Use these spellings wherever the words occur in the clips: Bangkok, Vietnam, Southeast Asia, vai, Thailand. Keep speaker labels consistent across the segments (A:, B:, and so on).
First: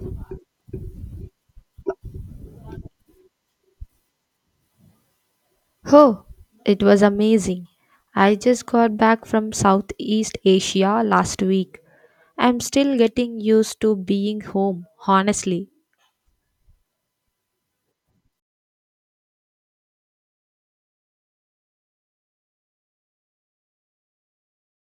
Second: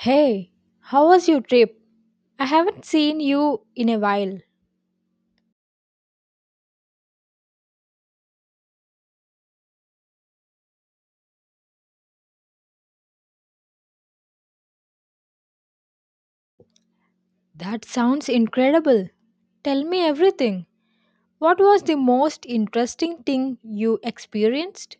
A: Hey, how was your trip? I haven't seen you in a while.
B: Oh, it was amazing. I just got back from Southeast Asia last week. I'm still getting used to being home, honestly.
A: That sounds incredible. Tell me everything. What was the most interesting thing you experienced?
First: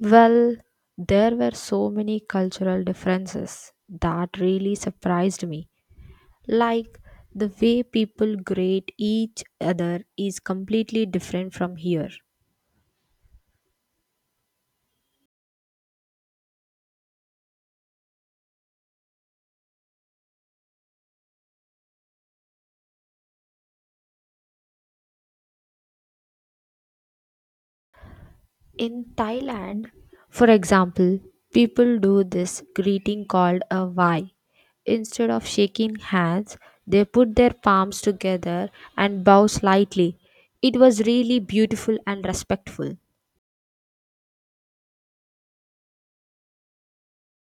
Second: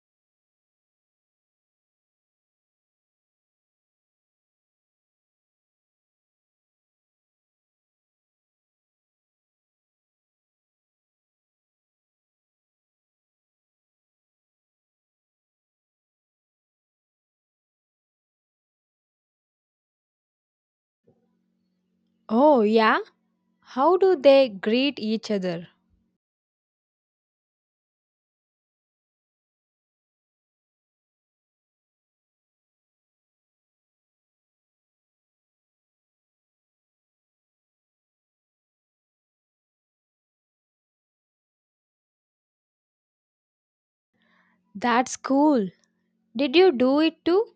B: Well, there were so many cultural differences that really surprised me. Like the way people greet each other is completely different from here.
A: Oh, yeah? How do they greet each other?
B: In Thailand, for example, people do this greeting called a vai. Instead of shaking hands, they put their palms together and bow slightly. It was really beautiful and respectful.
A: That's cool. Did you do it too?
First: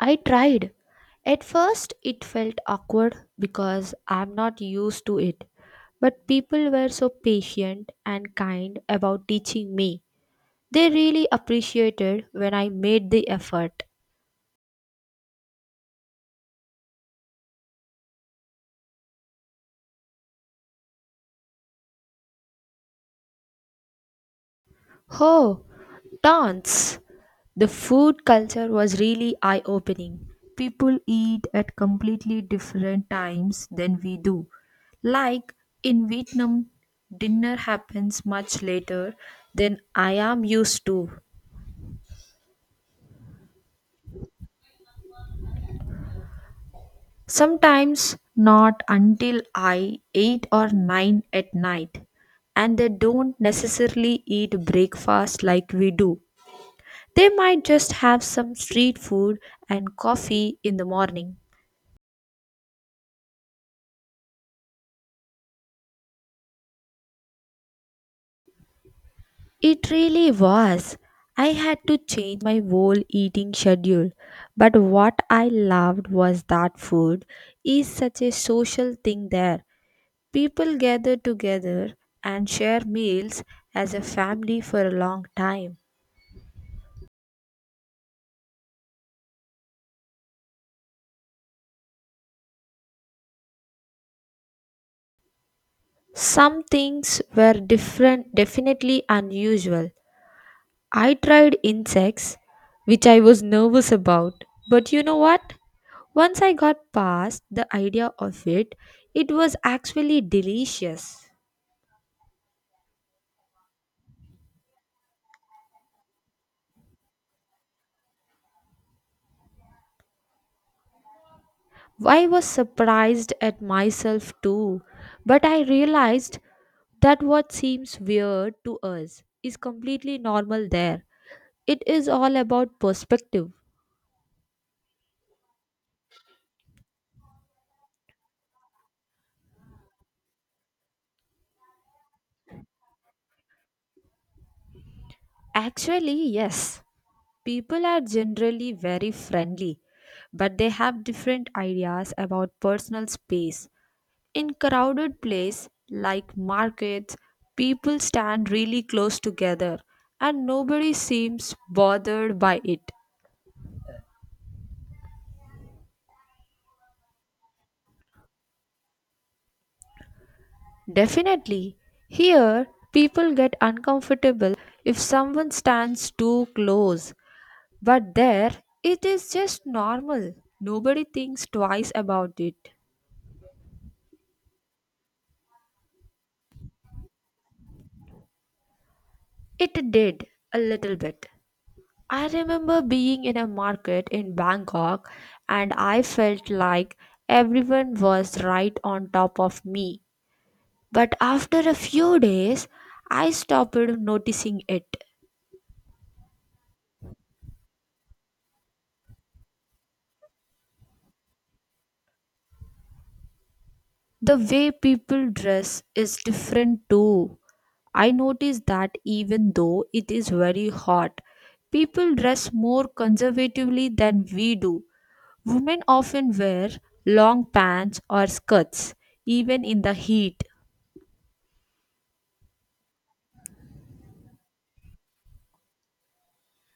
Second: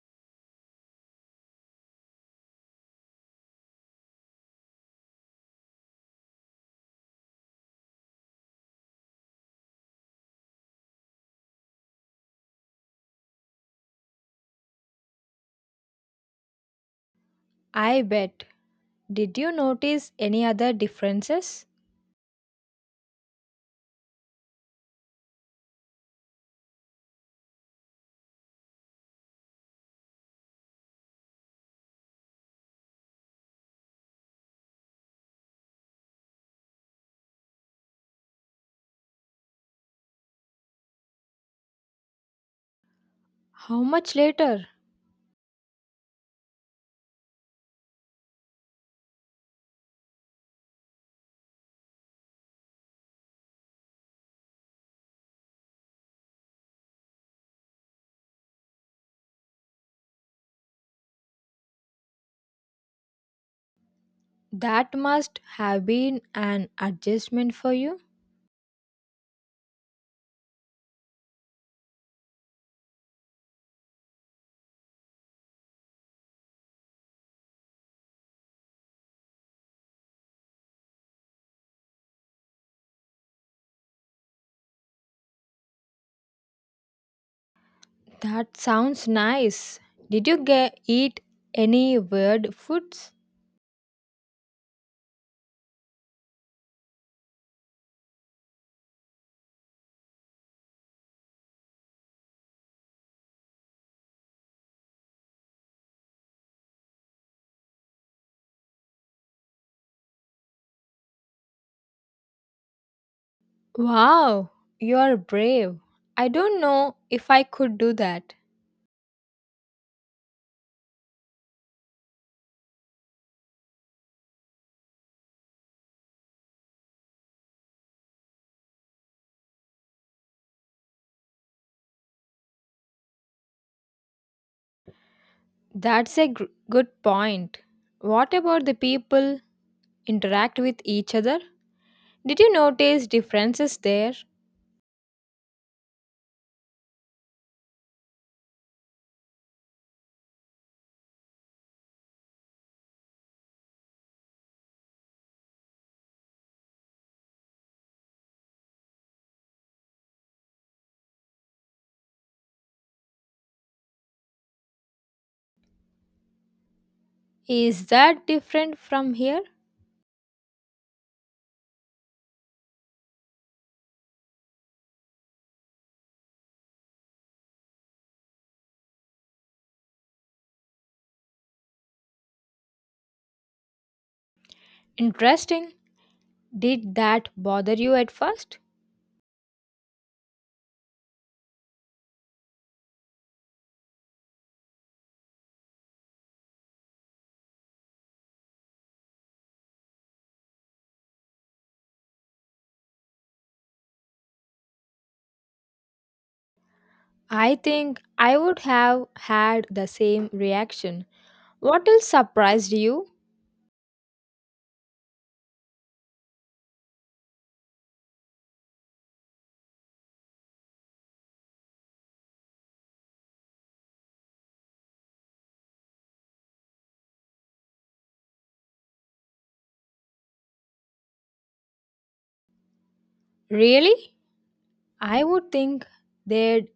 B: I tried. At first, it felt awkward because I'm not used to it. But people were so patient and kind about teaching me. They really appreciated when I made the effort.
A: I bet. Did you notice any other differences?
B: Oh, dance! The food culture was really eye opening. People eat at completely different times than we do. Like in Vietnam, dinner happens much later than I am used to.
A: How much later?
B: Sometimes not until I 8 or 9 at night. And they don't necessarily eat breakfast like we do. They might just have some street food and coffee in the morning.
A: That must have been an adjustment for you.
B: It really was. I had to change my whole eating schedule. But what I loved was that food is such a social thing there. People gather together and share meals as a family for a long time.
A: That sounds nice. Did you get eat any weird foods?
B: Some things were different, definitely unusual, I tried insects, which I was nervous about, but you know what? Once I got past the idea of it, it was actually delicious.
A: Wow, you are brave. I don't know if I could do that.
B: I was surprised at myself too, but I realized that what seems weird to us is completely normal there. It is all about perspective.
A: Good point. What about the people interact with each other? Did you notice differences there?
B: Actually, yes, people are generally very friendly, but they have different ideas about personal space. In crowded place like markets, people stand really close together and nobody seems bothered by it.
A: Is that different from here?
B: Definitely, here people get uncomfortable if someone stands too close, but there it is just normal. Nobody thinks twice about it.
A: Interesting. Did that bother you at first?
B: It did a little bit. I remember being in a market in Bangkok and I felt like everyone was right on top of me. But after a few days, I stopped noticing it.
A: I think I would have had the same reaction. What else surprised you?
B: The way people dress is different too. I noticed that even though it is very hot, people dress more conservatively than we do. Women often wear long pants or skirts, even in the heat.
A: Really? I would think they'd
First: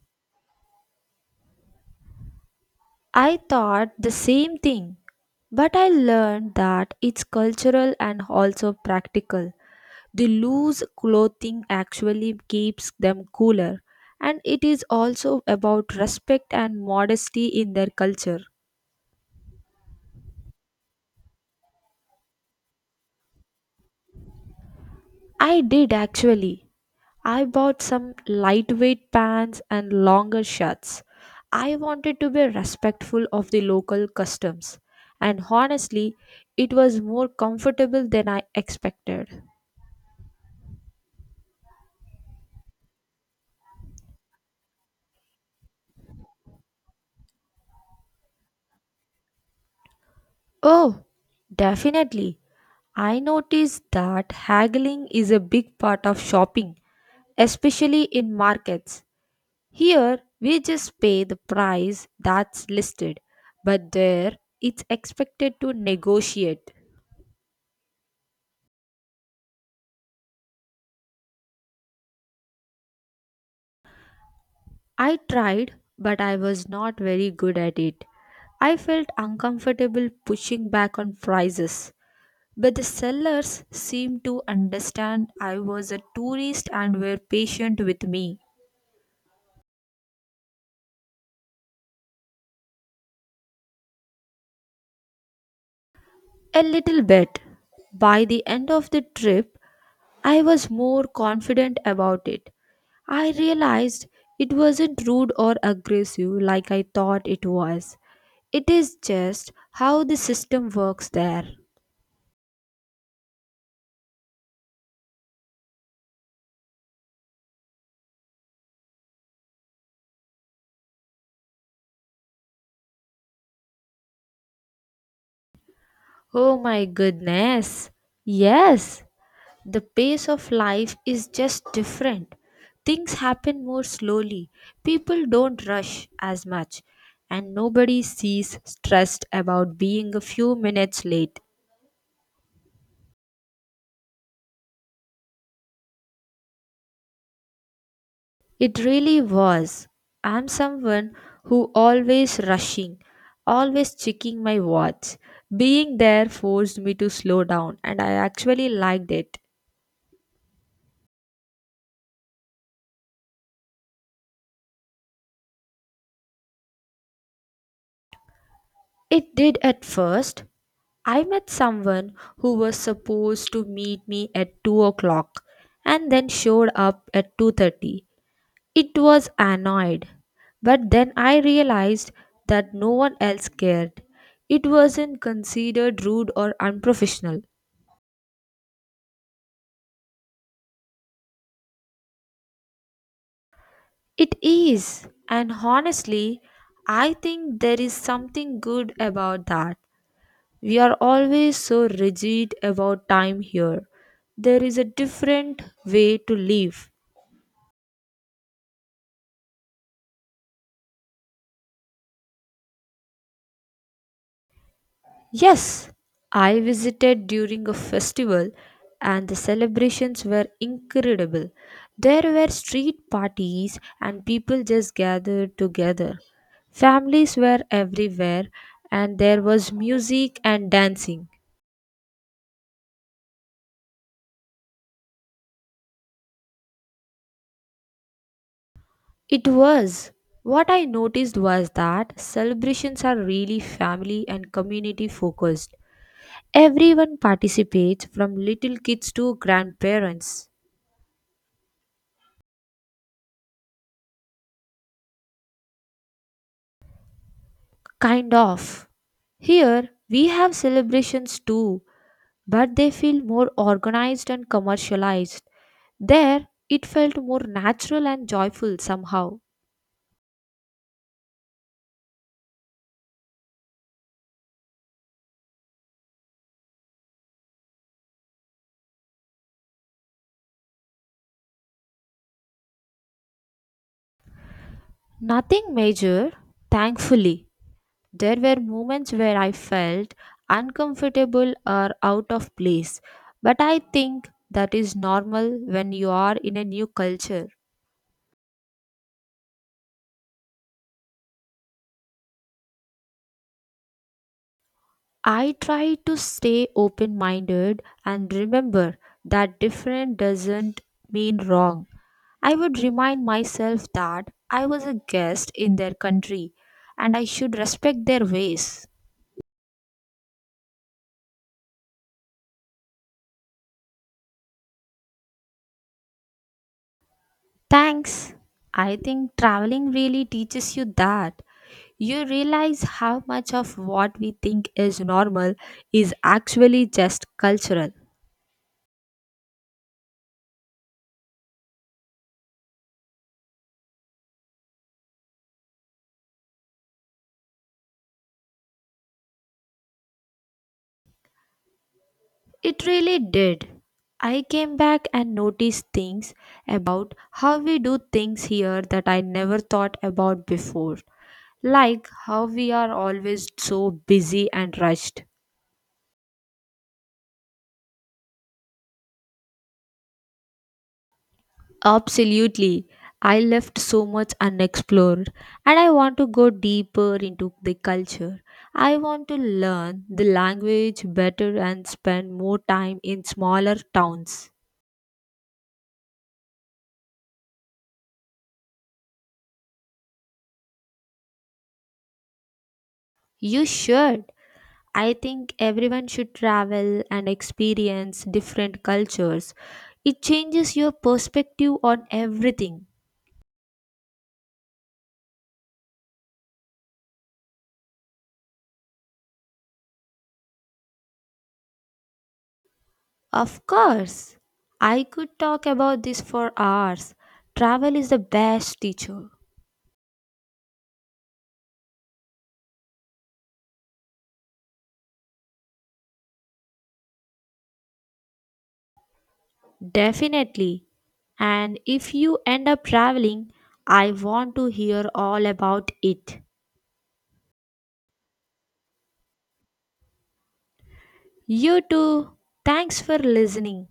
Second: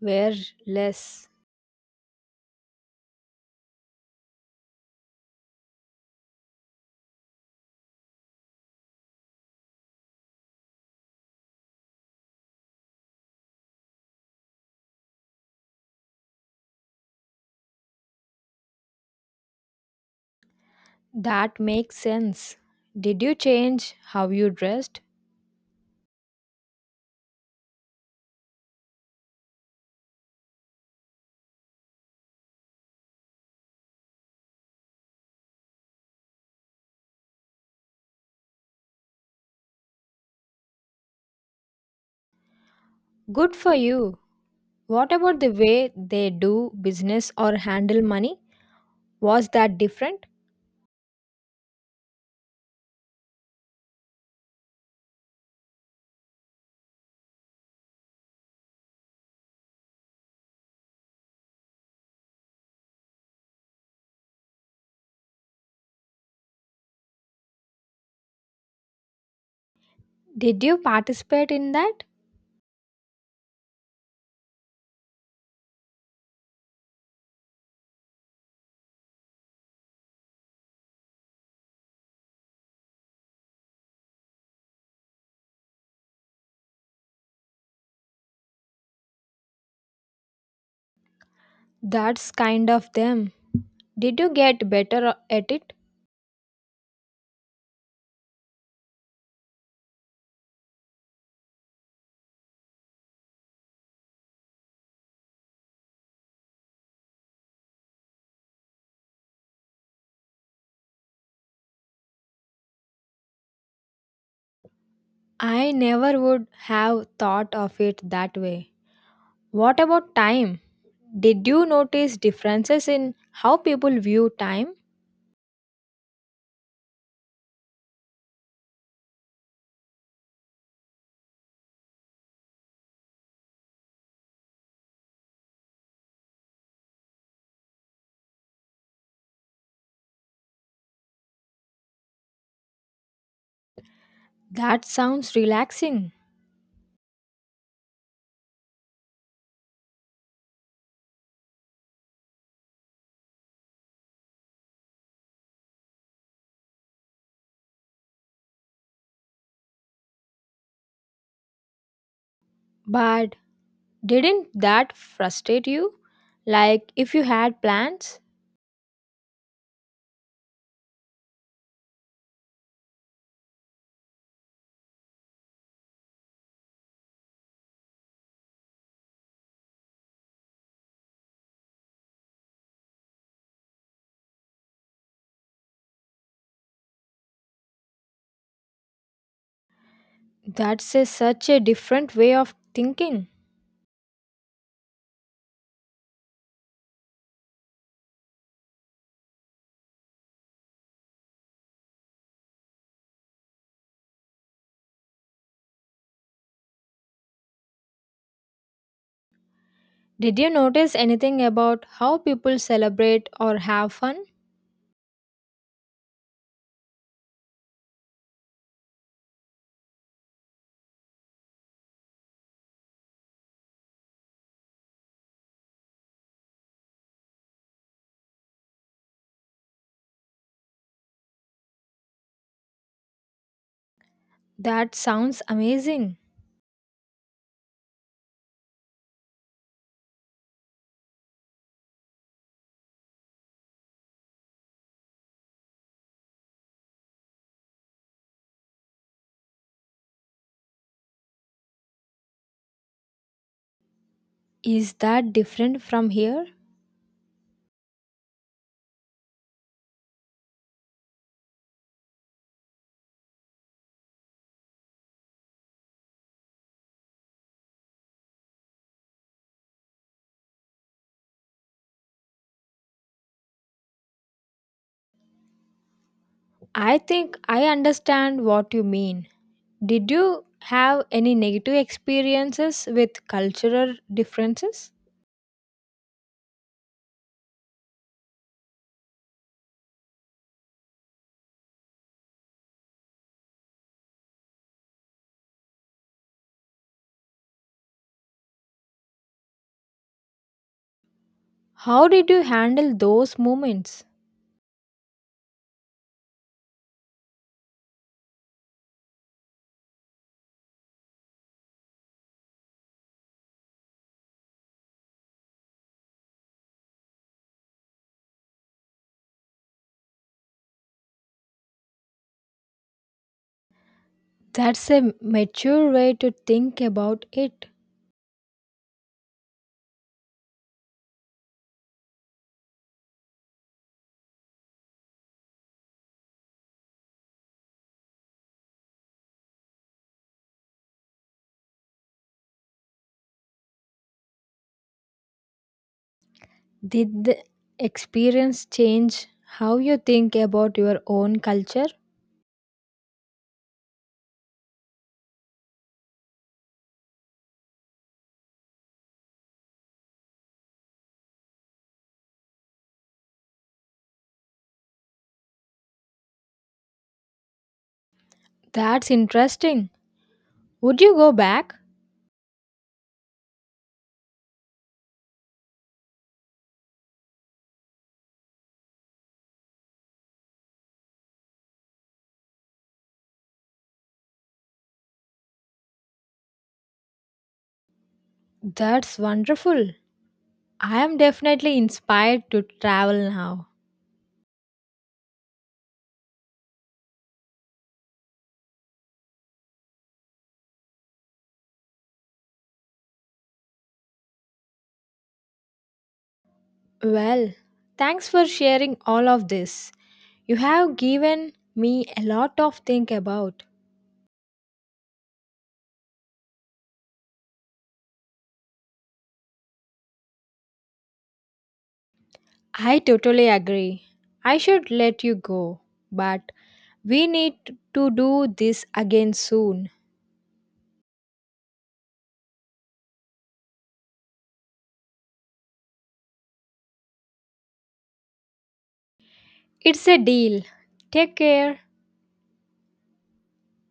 A: wear less.
B: I thought the same thing, but I learned that it's cultural and also practical. The loose clothing actually keeps them cooler, and it is also about respect and modesty in their culture.
A: That makes sense. Did you change how you dressed?
B: I did actually. I bought some lightweight pants and longer shirts. I wanted to be respectful of the local customs, and honestly, it was more comfortable than I expected.
A: Good for you. What about the way they do business or handle money? Was that different?
B: Oh, definitely. I noticed that haggling is a big part of shopping, especially in markets. Here, we just pay the price that's listed, but there, it's expected to negotiate.
A: Did you participate in that?
B: I tried, but I was not very good at it. I felt uncomfortable pushing back on prices, but the sellers seemed to understand I was a tourist and were patient with me.
A: That's kind of them. Did you get better at it?
B: A little bit. By the end of the trip, I was more confident about it. I realized it wasn't rude or aggressive like I thought it was. It is just how the system works there.
A: I never would have thought of it that way. What about time? Did you notice differences in how people view time?
B: Oh my goodness. Yes, the pace of life is just different. Things happen more slowly. People don't rush as much. And nobody sees stressed about being a few minutes late.
A: That sounds relaxing.
B: It really was. I'm someone who always rushing, always checking my watch. Being there forced me to slow down and I actually liked it.
A: But didn't that frustrate you? Like if you had plans?
B: It did at first. I met someone who was supposed to meet me at 2 o'clock and then showed up at 2:30. It was annoyed. But then I realized that no one else cared. It wasn't considered rude or unprofessional.
A: Such a different way of thinking.
B: It is, and honestly, I think there is something good about that. We are always so rigid about time here. There is a different way to live.
A: Did you notice anything about how people celebrate or have fun?
B: Yes, I visited during a festival and the celebrations were incredible. There were street parties and people just gathered together. Families were everywhere and there was music and dancing.
A: That sounds amazing.
B: It was. What I noticed was that celebrations are really family and community focused. Everyone participates from little kids to grandparents.
A: Is that different from here?
B: Kind of. Here, we have celebrations too, but they feel more organized and commercialized. There, it felt more natural and joyful somehow.
A: I think I understand what you mean. Did you have any negative experiences with cultural differences?
B: Nothing major, thankfully. There were moments where I felt uncomfortable or out of place, but I think that is normal when you are in a new culture.
A: How did you handle those moments?
B: I try to stay open minded and remember that different doesn't mean wrong. I would remind myself that I was a guest in their country and I should respect their ways.
A: That's a mature way to think about it.
B: Thanks. I think traveling really teaches you that. You realize how much of what we think is normal is actually just cultural.
A: Did the experience change how you think about your own culture?
B: It really did. I came back and noticed things about how we do things here that I never thought about before. Like how we are always so busy and rushed.
A: That's interesting. Would you go back?
B: Absolutely. I left so much unexplored and I want to go deeper into the culture. I want to learn the language better and spend more time in smaller towns.
A: That's wonderful. I am definitely inspired to travel
B: You
A: now.
B: should. I think everyone should travel and experience different cultures. It changes your perspective on everything.
A: Well, thanks for sharing all of this. You have given me a lot of think about.
B: Of course. I could talk about this for hours. Travel is the best teacher.
A: I totally agree. I should let you go, but we need to do this again soon.
B: Definitely. And if you end up traveling, I want to hear all about it.
A: It's a deal. Take care.
B: You too. Thanks for listening.